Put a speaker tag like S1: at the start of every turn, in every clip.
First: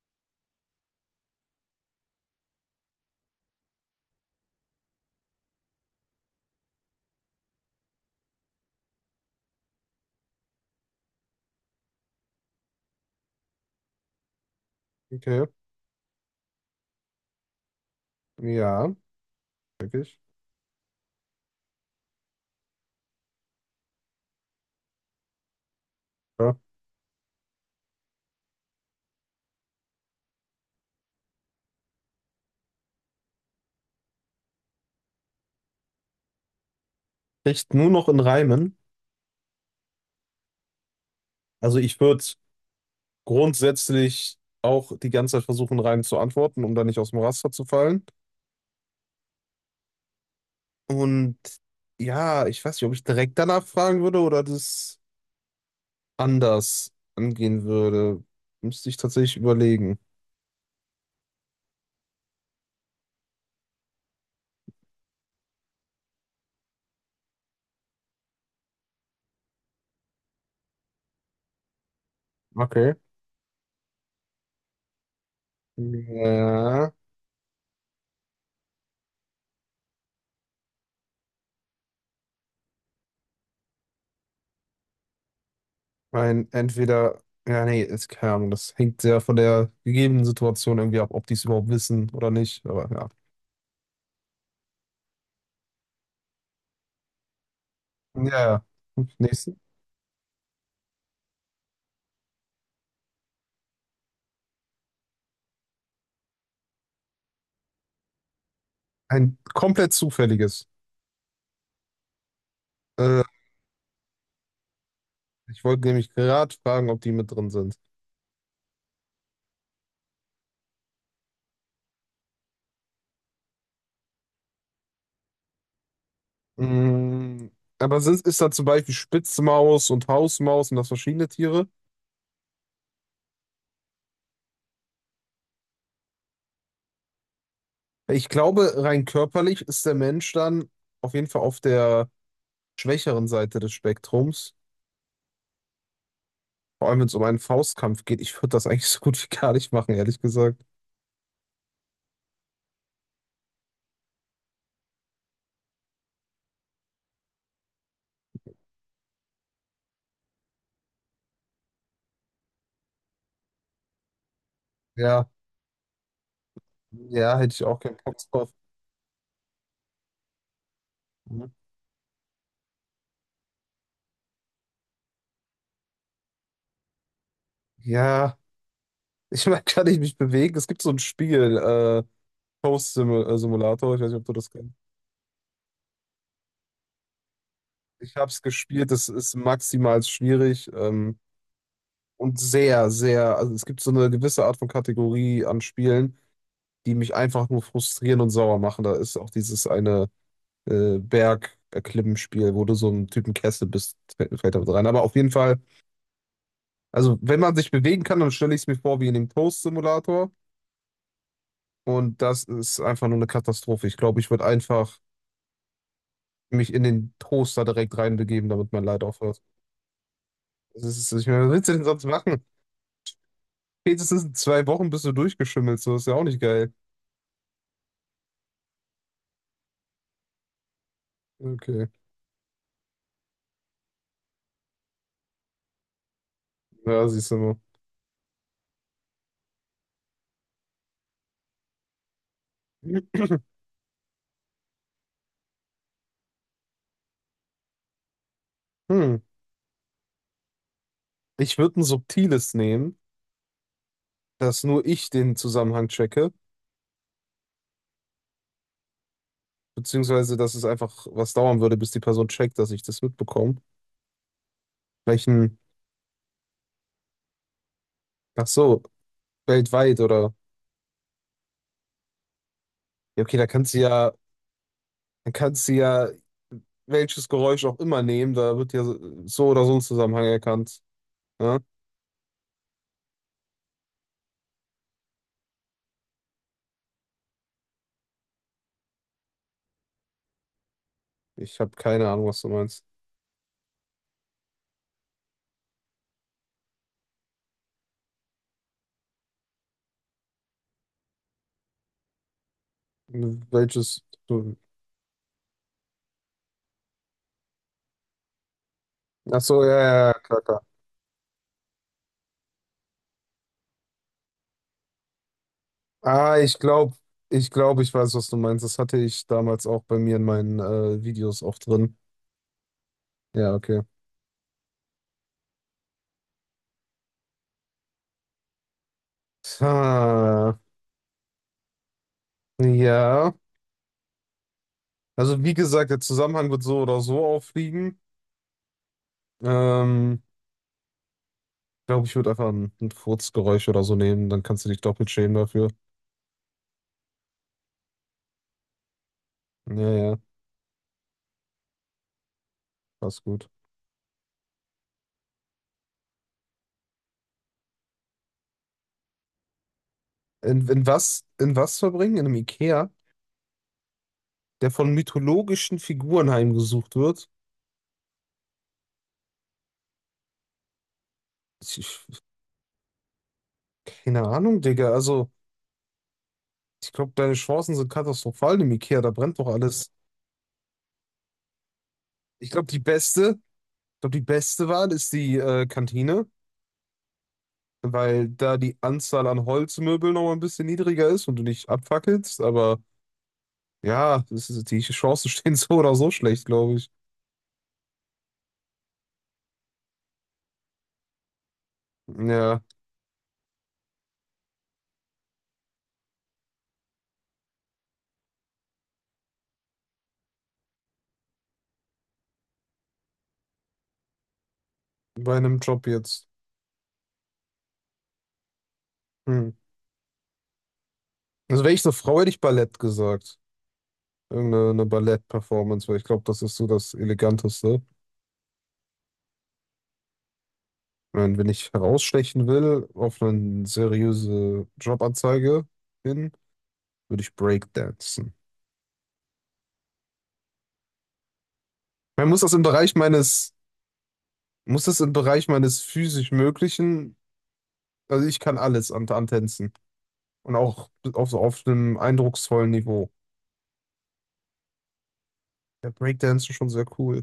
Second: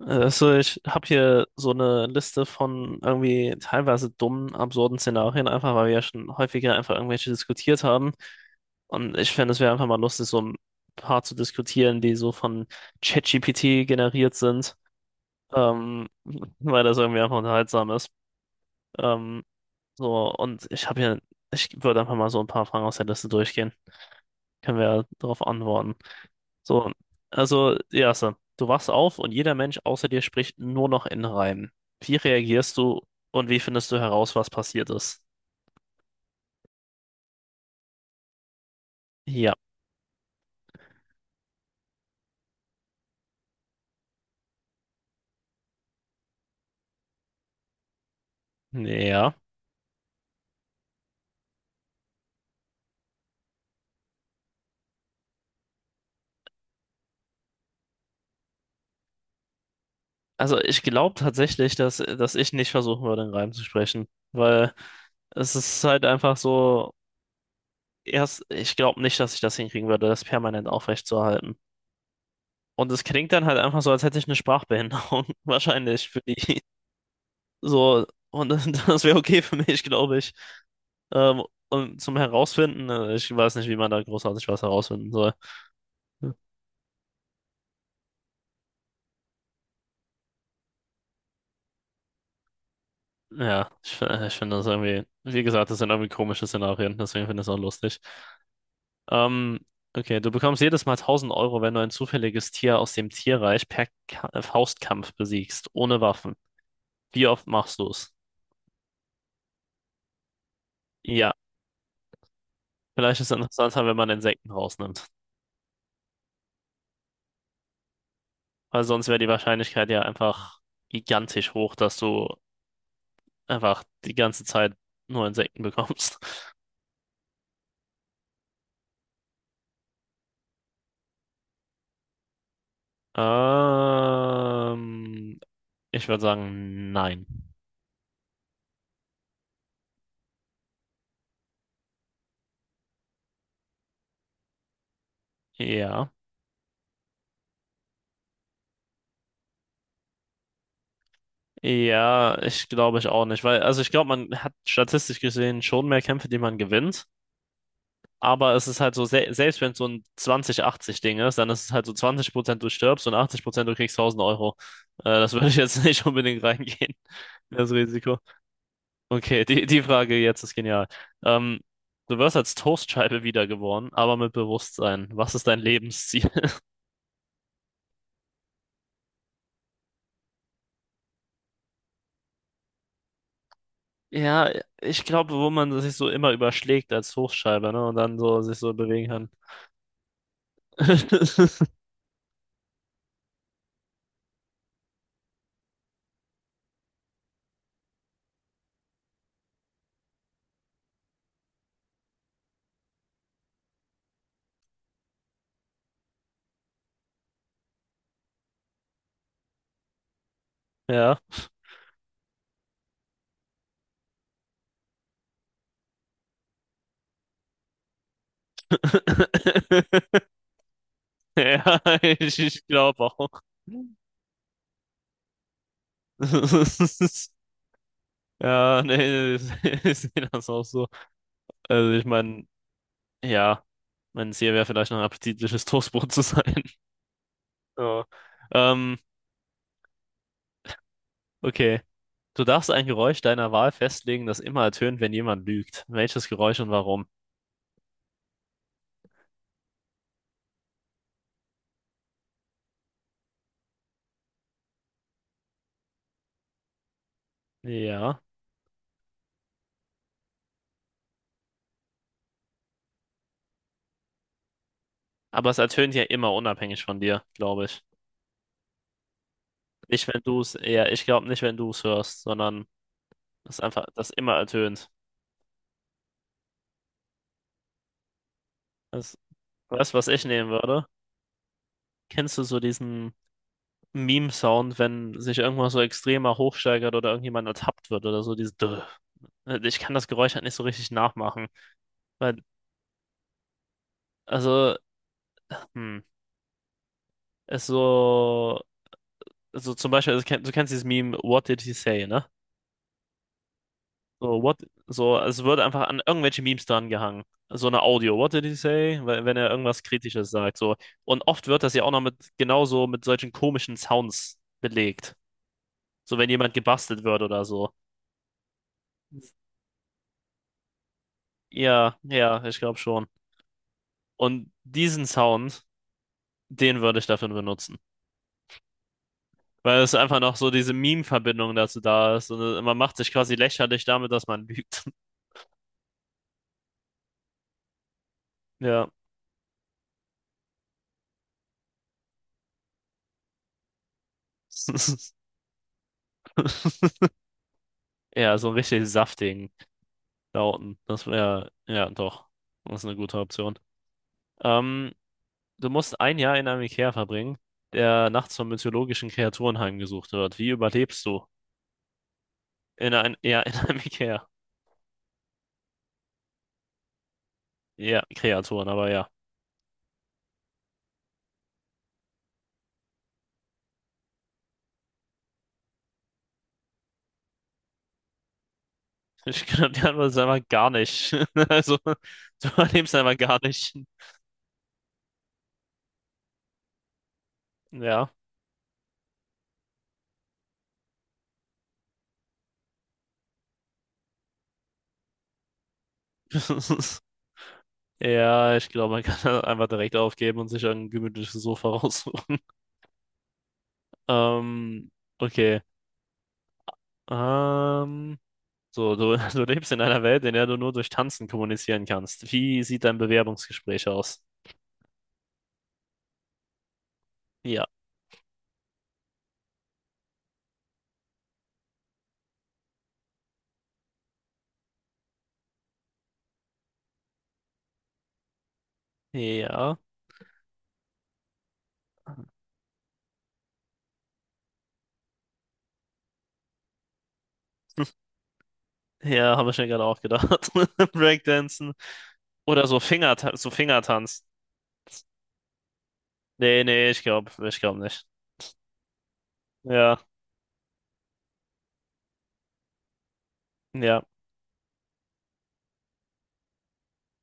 S1: Also ich habe hier so eine Liste von irgendwie teilweise dummen, absurden Szenarien, einfach weil wir ja schon häufiger einfach irgendwelche diskutiert haben. Und ich fände, es wäre einfach mal lustig, so ein paar zu diskutieren, die so von ChatGPT generiert sind,
S2: Okay.
S1: ähm, weil das irgendwie einfach unterhaltsam ist.
S2: Ja,
S1: Ähm,
S2: wirklich.
S1: so, und ich würde einfach mal so ein paar Fragen aus der Liste durchgehen. Können wir darauf antworten.
S2: Ja.
S1: So, also, ja, so. Du wachst auf und jeder Mensch außer dir spricht nur noch in Reimen. Wie reagierst du und wie findest du heraus, was passiert ist?
S2: Echt nur noch in Reimen.
S1: Ja,
S2: Also ich würde grundsätzlich auch die ganze Zeit versuchen, Reimen zu antworten, um da nicht aus dem Raster zu fallen.
S1: ja.
S2: Und ja, ich weiß nicht, ob ich direkt danach fragen würde oder das anders angehen würde. Müsste ich tatsächlich überlegen.
S1: Also ich glaube tatsächlich, dass ich nicht versuchen würde, in Reimen zu sprechen, weil es ist halt einfach so, ich glaube nicht, dass ich das hinkriegen würde, das permanent aufrechtzuerhalten. Und
S2: Okay.
S1: es klingt dann halt einfach so, als hätte ich eine Sprachbehinderung, wahrscheinlich für die.
S2: Ja,
S1: So, und das, das wäre okay für mich, glaube ich. Ähm, und zum Herausfinden, ich weiß nicht, wie man da großartig was herausfinden soll.
S2: mein entweder, ja, nee, ist keine Ahnung, das hängt sehr von der gegebenen Situation irgendwie ab, ob die es überhaupt wissen oder nicht. Aber ja.
S1: Ja, ich finde das irgendwie, wie gesagt, das sind irgendwie komische Szenarien, deswegen finde ich es auch lustig.
S2: Ja, ja. Nächstes.
S1: Ähm, okay, du bekommst jedes Mal 1000 Euro, wenn du ein zufälliges Tier aus dem Tierreich per Ka Faustkampf besiegst, ohne Waffen. Wie oft machst du es?
S2: Ein komplett zufälliges.
S1: Ja, vielleicht
S2: Äh,
S1: ist es interessanter, wenn man Insekten rausnimmt,
S2: ich wollte nämlich gerade fragen, ob die mit drin sind.
S1: weil sonst wäre die Wahrscheinlichkeit ja einfach gigantisch hoch, dass du einfach die ganze Zeit nur Insekten bekommst.
S2: Mm, aber sind, ist da zum Beispiel Spitzmaus und Hausmaus und das verschiedene Tiere?
S1: Ähm, ich würde sagen, nein.
S2: Ich glaube, rein körperlich ist der Mensch dann auf jeden Fall auf der schwächeren Seite des Spektrums.
S1: Ja.
S2: Vor allem, wenn es um einen Faustkampf geht. Ich würde das eigentlich so gut wie gar nicht machen, ehrlich gesagt.
S1: Ja, ich glaube ich auch nicht, weil, also ich glaube, man hat statistisch gesehen schon mehr Kämpfe, die man gewinnt, aber es ist halt so, se selbst wenn es so ein 20-80-Ding ist, dann ist es halt so 20% du stirbst und 80% du kriegst 1000 Euro.
S2: Ja,
S1: Das würde ich jetzt nicht unbedingt reingehen,
S2: ja, hätte ich
S1: das
S2: auch keinen Bock
S1: Risiko.
S2: drauf.
S1: Okay, die Frage jetzt ist genial.
S2: Mhm.
S1: Ähm, du wirst als Toastscheibe wiedergeboren, aber mit Bewusstsein. Was ist dein Lebensziel?
S2: Ja, ich meine, kann ich mich bewegen? Es gibt so ein Spiel, Post-Simulator, ich weiß nicht, ob du das
S1: Ja,
S2: kennst.
S1: ich glaube, wo man sich so immer überschlägt als Toastscheibe, ne? Und
S2: Ich
S1: dann
S2: habe es
S1: so sich so
S2: gespielt, es
S1: bewegen kann.
S2: ist maximal schwierig und sehr, sehr, also es gibt so eine gewisse Art von Kategorie an Spielen, die mich einfach nur frustrieren und sauer machen. Da ist auch dieses eine Berg-Erklimmen-Spiel, wo du so einen Typen Kessel bist, fällt damit rein. Aber auf jeden Fall, also wenn man sich bewegen kann, dann stelle ich es mir vor wie in dem Toast-Simulator
S1: Ja.
S2: und das ist einfach nur eine Katastrophe. Ich glaube, ich würde einfach mich in den Toaster direkt reinbegeben, damit mein Leid aufhört. Das ist, ich meine, was willst du
S1: Ja,
S2: denn sonst
S1: ich,
S2: machen?
S1: ich glaube auch.
S2: Spätestens in 2 Wochen bist du durchgeschimmelt, so ist ja auch nicht geil.
S1: Ja, nee, ich ich sehe das auch so.
S2: Okay,
S1: Also ich meine, ja, mein Ziel wäre vielleicht noch ein appetitliches Toastbrot zu sein.
S2: ja, siehst du mal.
S1: Ja. Ähm, okay. Du darfst ein Geräusch deiner Wahl festlegen, das immer ertönt, wenn jemand lügt. Welches Geräusch und warum?
S2: Hm. Ich würde ein subtiles nehmen, dass nur ich den Zusammenhang checke,
S1: Ja.
S2: beziehungsweise dass es einfach was dauern würde, bis die Person checkt, dass ich das mitbekomme.
S1: Aber
S2: Welchen,
S1: es ertönt ja immer unabhängig von dir, glaube ich.
S2: ach so, weltweit
S1: Nicht, wenn
S2: oder,
S1: du es, ja, ich glaube nicht, wenn du es hörst, sondern
S2: ja, okay, da
S1: es ist
S2: kannst du
S1: einfach, das
S2: ja,
S1: immer ertönt.
S2: dann kannst du ja welches Geräusch auch immer nehmen, da wird ja
S1: Das,
S2: so so oder so ein
S1: weißt du, was
S2: Zusammenhang
S1: ich nehmen
S2: erkannt.
S1: würde?
S2: Ne?
S1: Kennst du so diesen Meme-Sound, wenn sich irgendwas so extremer hochsteigert oder irgendjemand ertappt wird oder so, dieses Drrr. Ich kann das Geräusch halt nicht so richtig nachmachen.
S2: Ich habe keine Ahnung,
S1: Weil,
S2: was du meinst.
S1: also, hm, ist so. So zum Beispiel, also, du kennst dieses Meme, what did he say, ne?
S2: Welches,
S1: So,
S2: du,
S1: so, es wird einfach an irgendwelche Memes dran gehangen. So eine Audio, what did he say? Weil, wenn
S2: ach
S1: er
S2: so, ja,
S1: irgendwas
S2: ja, ja,
S1: Kritisches
S2: klar,
S1: sagt,
S2: klar.
S1: so. Und oft wird das ja auch noch genauso mit solchen komischen Sounds belegt. So, wenn
S2: Ah,
S1: jemand
S2: ich glaube,
S1: gebastelt wird oder
S2: ich
S1: so.
S2: glaube, ich weiß, was du meinst. Das hatte ich damals auch bei mir in meinen Videos auch drin.
S1: Ja, ja, ich glaube schon.
S2: Ja, okay.
S1: Und diesen Sound, den würde ich dafür benutzen. Weil es einfach noch so
S2: Ha,
S1: diese Meme-Verbindung dazu da ist. Und man macht sich
S2: ja.
S1: quasi lächerlich damit, dass man lügt.
S2: Also wie gesagt, der Zusammenhang wird so oder so auffliegen.
S1: Ja.
S2: Ähm, glaube, ich würde einfach ein Furzgeräusch oder so nehmen. Dann kannst du dich doppelt schämen dafür.
S1: Ja, so einen richtig saftigen
S2: Ja, ja,
S1: Lauten. Das wäre, ja, doch. Das ist eine gute
S2: passt gut.
S1: Option. Ähm, du musst ein Jahr in einem Ikea verbringen, der nachts von mythologischen Kreaturen heimgesucht wird. Wie
S2: In
S1: überlebst
S2: was,
S1: du?
S2: in was verbringen? In einem Ikea,
S1: In ein, ja, in einem Ikea.
S2: der von mythologischen Figuren heimgesucht wird?
S1: Ja, Kreaturen, aber ja.
S2: Ich, ich, keine Ahnung, Digga. Also. Ich glaube, deine Chancen sind katastrophal im Ikea, da brennt doch
S1: Ich glaube, die
S2: alles.
S1: Antwort ist einfach gar nicht. Also, du
S2: Ich glaube, die
S1: überlebst einfach
S2: beste,
S1: gar nicht.
S2: ich glaube, die beste Wahl ist die Kantine,
S1: Ja.
S2: weil da die Anzahl an Holzmöbeln noch mal ein bisschen niedriger ist und du nicht abfackelst. Aber ja, das ist, die Chancen stehen so oder so schlecht, glaube ich.
S1: Ja, ich glaube, man kann das einfach direkt aufgeben und sich ein gemütliches Sofa raussuchen.
S2: Ja,
S1: Ähm, okay. Ähm. So, du, du lebst in einer Welt, in der du nur durch Tanzen kommunizieren kannst. Wie sieht dein Bewerbungsgespräch aus?
S2: bei einem Job jetzt.
S1: Ja,
S2: Hm. Also wäre ich eine Frau, hätte ich Ballett gesagt. Irgendeine eine Ballett-Performance, weil ich glaube, das ist so das Eleganteste.
S1: ja,
S2: Wenn ich herausstechen will, auf eine seriöse Jobanzeige hin würde ich Breakdancen.
S1: ja, habe ich mir gerade auch gedacht. Breakdancen
S2: Man muss das im
S1: oder so
S2: Bereich
S1: So
S2: meines,
S1: Fingertanz.
S2: muss das im Bereich meines physisch
S1: Nee, nee, ich
S2: Möglichen,
S1: glaube, ich glaube nicht.
S2: also ich kann alles an Tänzen
S1: Ja,
S2: und auch auf so auf einem eindrucksvollen Niveau.
S1: ja,
S2: Ja, Breakdancen schon sehr cool.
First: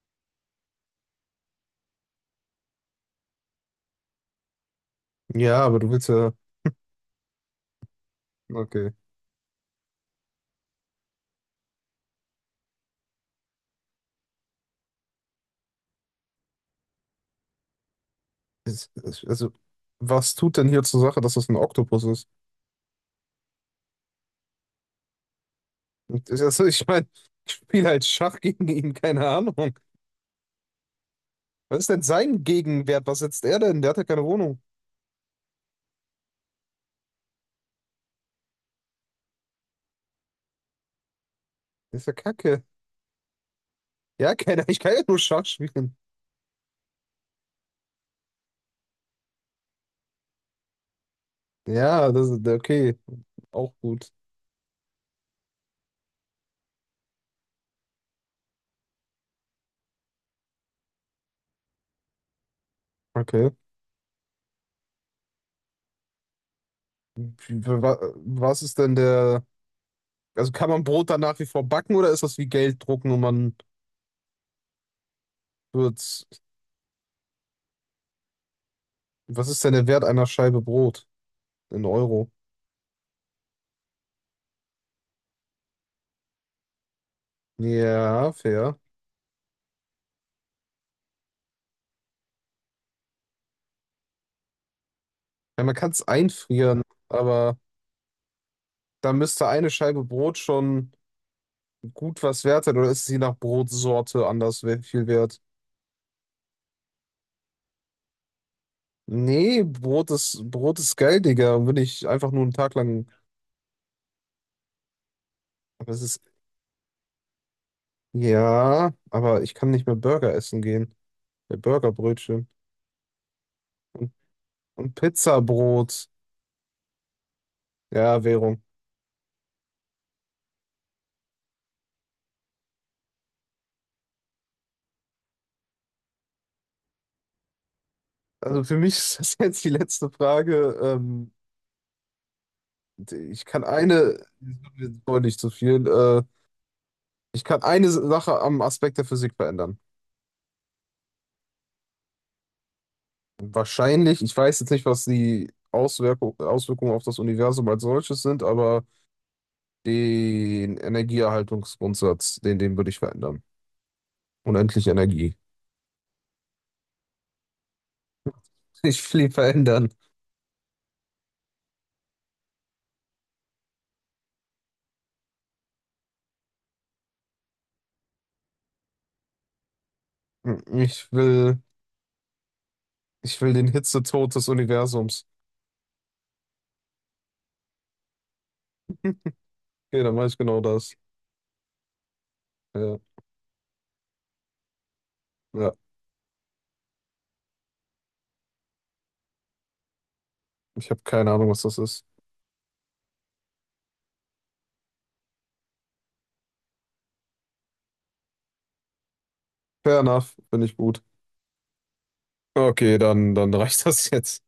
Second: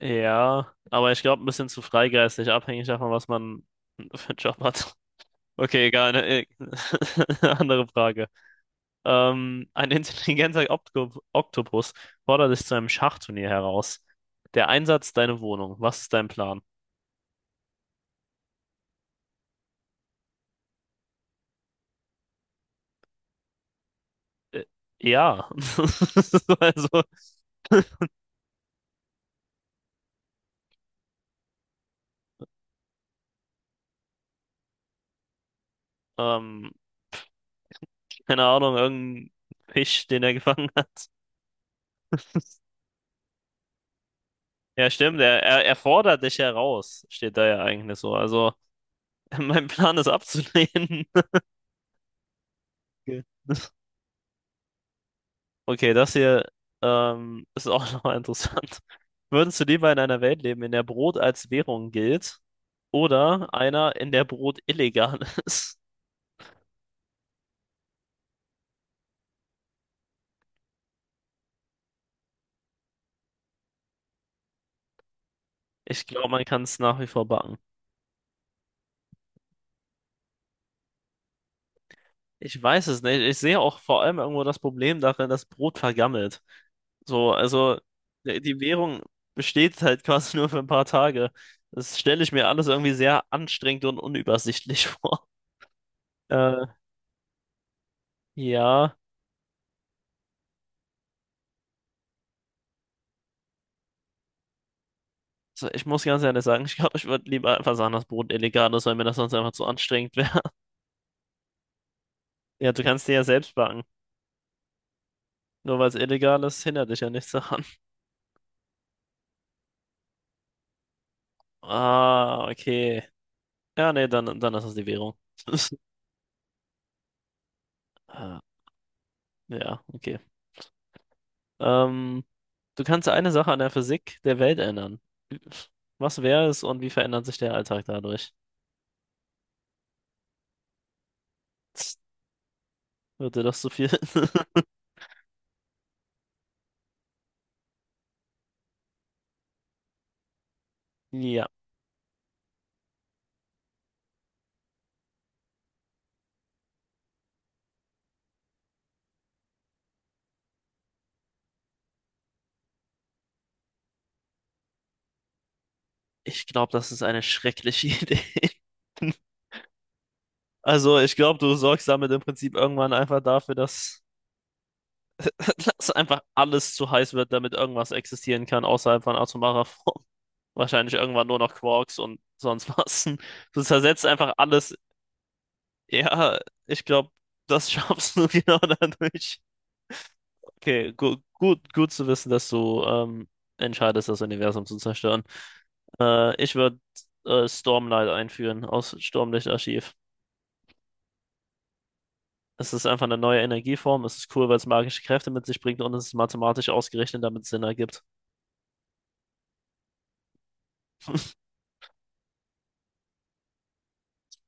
S1: ja, aber ich glaube, ein bisschen zu freigeistig, abhängig davon, was man für einen Job hat.
S2: Ja, aber
S1: Okay,
S2: du willst
S1: egal,
S2: ja,
S1: ne? Andere Frage.
S2: okay.
S1: Ein intelligenter Oktopus fordert dich zu einem Schachturnier heraus. Der Einsatz deine Wohnung. Was ist dein Plan?
S2: Also, was tut denn hier zur Sache, dass das ein Oktopus ist?
S1: Äh, ja.
S2: Also, ich
S1: Also,
S2: meine, ich spiele halt Schach gegen ihn, keine Ahnung. Was ist denn sein Gegenwert? Was setzt er denn? Der hat ja keine Wohnung.
S1: ähm, keine Ahnung, irgendein Fisch, den er gefangen hat.
S2: Das ist ja Kacke. Ja, keine, ich
S1: Ja,
S2: kann ja nur
S1: stimmt, er,
S2: Schach
S1: er, er
S2: spielen.
S1: fordert dich heraus, steht da ja eigentlich so. Also, mein Plan ist abzulehnen.
S2: Ja, das ist okay.
S1: Okay,
S2: Auch gut.
S1: Okay, das hier ist auch nochmal interessant. Würdest du lieber in einer Welt leben, in der Brot als Währung gilt?
S2: Okay.
S1: Oder einer, in der Brot illegal ist.
S2: Was ist denn der. Also kann man Brot dann nach wie vor backen oder ist das wie Geld drucken und man
S1: Ich
S2: wird's.
S1: glaube, man kann es nach wie vor backen.
S2: Was ist denn der Wert einer Scheibe Brot in Euro?
S1: Ich weiß es nicht. Ich sehe auch vor allem irgendwo das Problem darin, dass Brot vergammelt. So, also
S2: Ja,
S1: die
S2: fair.
S1: Währung besteht halt quasi nur für ein paar Tage. Das stelle ich mir alles irgendwie sehr anstrengend und unübersichtlich vor.
S2: Ja, man kann es
S1: Äh,
S2: einfrieren, aber
S1: ja,
S2: da müsste eine Scheibe Brot schon gut was wert sein oder ist sie nach Brotsorte anders viel wert?
S1: so, ich muss ganz ehrlich sagen, ich glaube, ich würde lieber einfach sagen, dass Brot illegal ist, weil mir das sonst einfach
S2: Nee,
S1: zu anstrengend wäre.
S2: Brot ist geil, Digga. Und Wenn ich einfach nur einen
S1: Ja,
S2: Tag
S1: du
S2: lang.
S1: kannst dir ja selbst backen. Nur weil
S2: Aber
S1: es
S2: es ist
S1: illegal ist, hindert dich ja nichts daran.
S2: Ja, aber ich kann nicht mehr Burger essen gehen. Ja,
S1: Ah,
S2: Burgerbrötchen
S1: okay. Ja, nee,
S2: und,
S1: dann ist es die
S2: und
S1: Währung.
S2: Pizzabrot. Ja,
S1: Ah,
S2: Währung.
S1: ja, okay. Ähm, du kannst eine Sache an der Physik der Welt ändern. Was wäre es und wie verändert sich der Alltag dadurch?
S2: Also für mich ist das jetzt die letzte Frage.
S1: Wird dir
S2: Ich
S1: das
S2: kann
S1: zu viel?
S2: eine, wollte nicht zu viel, ich kann eine Sache am Aspekt der Physik verändern.
S1: Ja,
S2: Wahrscheinlich, ich weiß jetzt nicht, was die Auswirkung, Auswirkungen auf das Universum als solches sind, aber den Energieerhaltungsgrundsatz, den würde ich verändern. Unendliche Energie.
S1: ich glaube, das ist eine schreckliche Idee.
S2: Ich will ihn verändern.
S1: Also, ich glaube, du sorgst damit im Prinzip irgendwann einfach dafür, dass, dass einfach alles zu heiß wird, damit irgendwas existieren kann außerhalb von atomarer Form. Wahrscheinlich
S2: Ich
S1: irgendwann nur noch
S2: will.
S1: Quarks und sonst was.
S2: Ich will
S1: Du
S2: den
S1: zersetzt einfach
S2: Hitzetod des
S1: alles
S2: Universums.
S1: Ja, ich glaube, das schaffst du genau dadurch.
S2: Okay, dann mache ich genau
S1: Okay,
S2: das.
S1: gut zu wissen, dass du
S2: Ja,
S1: entscheidest, das Universum zu zerstören.
S2: ja.
S1: Ich würde Stormlight einführen aus Sturmlichtarchiv.
S2: Ich habe keine Ahnung, was das ist.
S1: Es ist einfach eine neue Energieform. Es ist cool, weil es magische Kräfte mit sich bringt und es ist mathematisch ausgerechnet, damit es Sinn ergibt.
S2: Fair enough, bin ich gut. Okay, dann reicht das jetzt.